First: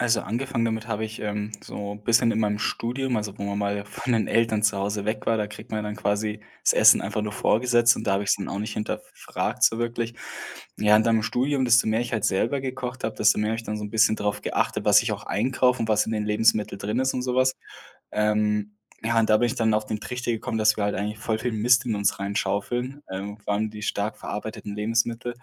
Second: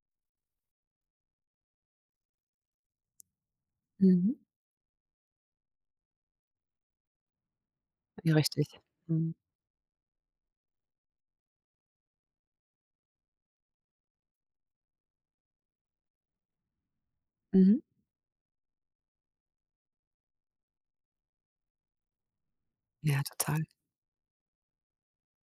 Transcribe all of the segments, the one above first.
Also, angefangen damit habe ich, ähm, so bisschen in meinem Studium, also, wo man mal von den Mhm. Eltern zu Hause weg war, da kriegt man dann quasi das Essen einfach nur vorgesetzt und da habe Ja, ich’s dann auch nicht richtig, mhm. hinterfragt so wirklich. Ja, und dann im Studium, desto mehr ich halt selber gekocht habe, desto mehr habe ich dann so 'n bisschen darauf geachtet, was ich auch einkaufe und was in den Lebensmitteln drin ist und so was, Mhm. ähm, ja, und da bin ich dann auf den Trichter gekommen, dass wir halt eigentlich voll viel Mist in uns reinschaufeln, Ja, total. irgendwann die stark verarbeiteten Lebensmittel,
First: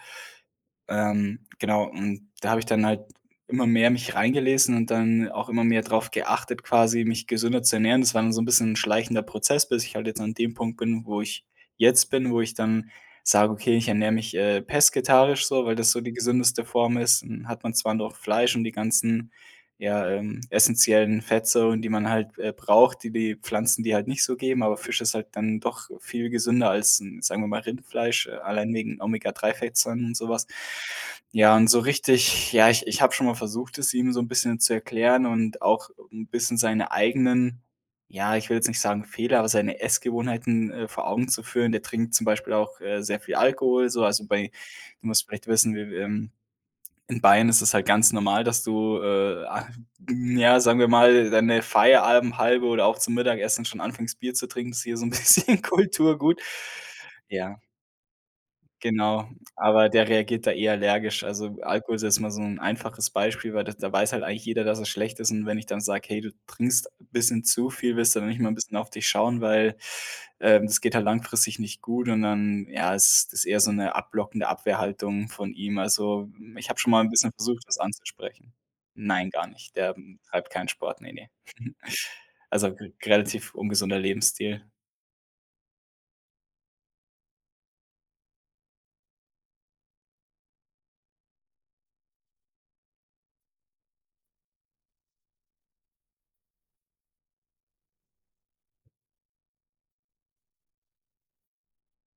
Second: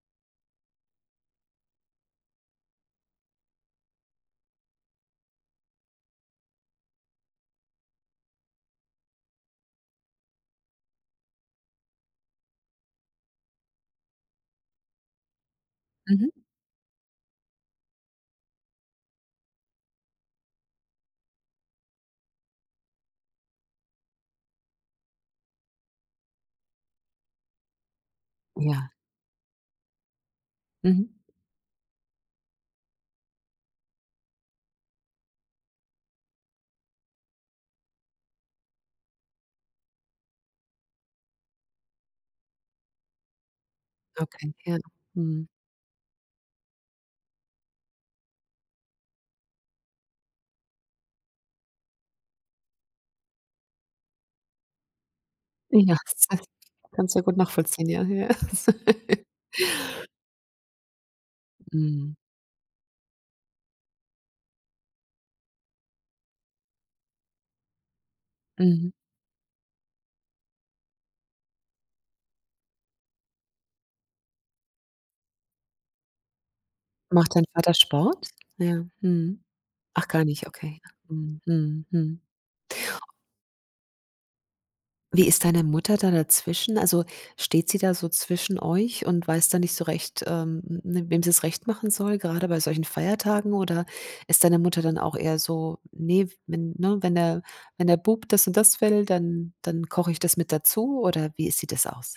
ähm, genau, und da habe ich dann halt immer mehr mich reingelesen und dann auch immer mehr drauf geachtet, quasi, mich gesünder zu ernähren. Das war dann so 'n bisschen schleichender Prozess, bis ich halt jetzt an dem Punkt bin, wo ich jetzt bin, wo ich dann sage: „Okay, ich ernähre mich, äh, pesketarisch.“, so, weil das so die Mhm. gesündeste Form ist, hm, hat man zwar noch Fleisch und die ganzen, ja, ähm, essenziellen Fettsäuren, die man halt, äh, braucht, die die Pflanzen, dir halt nicht so geben, aber Fisch ist halt dann doch viel gesünder als, hm, sagen wir mal, Rindfleisch, äh, allein Ja. wegen Omega-3-Fettsäuren und so was. Mhm. Ja, und so richtig ja, ich ich habe schon mal versucht, es ihm so 'n bisschen zu erklären und auch 'n bisschen seine eigenen ja, ich will jetzt nicht sagen, Fehler, aber seine Essgewohnheiten, äh, vor Augen zu führen. Der trinkt zum Beispiel auch, äh, sehr viel Alkohol, so. Also, bei Okay, ja, du musst mhm. vielleicht wissen, w w ähm, in Bayern ist es halt ganz normal, dass du, äh, ah n ja, sagen wir mal, deine Feierabendhalbe oder auch zum Mittagessen schon anfängst, Bier zu trinken, ist hier so 'n bisschen Ja, sag Kulturgut. kann es sehr gut Ja nachvollziehen, ja, ja. Genau, aber der reagiert da eh allergisch. Also, Alkohol ist Mhm. jetzt mal so 'n einfaches Beispiel, weil da da weiß halt eigentlich jeder, dass er schlecht ist. Und wenn ich dann sage: „Hey, du trinkst bisschen zu viel, willst du dann nicht mal bisschen auf Mhm. dich schauen, weil, ähm, das geht halt langfristig nicht gut.“ und dann, ja, ist das eher so 'ne abblockende Abwehrhaltung von ihm, also, ich habe schon mal 'n bisschen Macht dein versucht, Vater es Sport? anzusprechen. Ja, Nein, mhm. gar nicht. Der Ach, gar nicht, treibt keinen okay. Sport, ne, ne. Mhm, mhm, mhm. Also, r relativ ungesunder Lebensstil. Wie ist deine Mutter da dazwischen? Also, steht sie da so zwischen euch und weiß da nicht so recht, ähm, hm, hm, wem sie's recht machen soll, gerade bei solchen Feiertagen? Oder ist deine Mutter dann auch eher so: „Ne, wenn ne, wenn, ne wenn der Bub das und das will, dann dann koche ich das mit dazu.“ oder wie sieht das aus?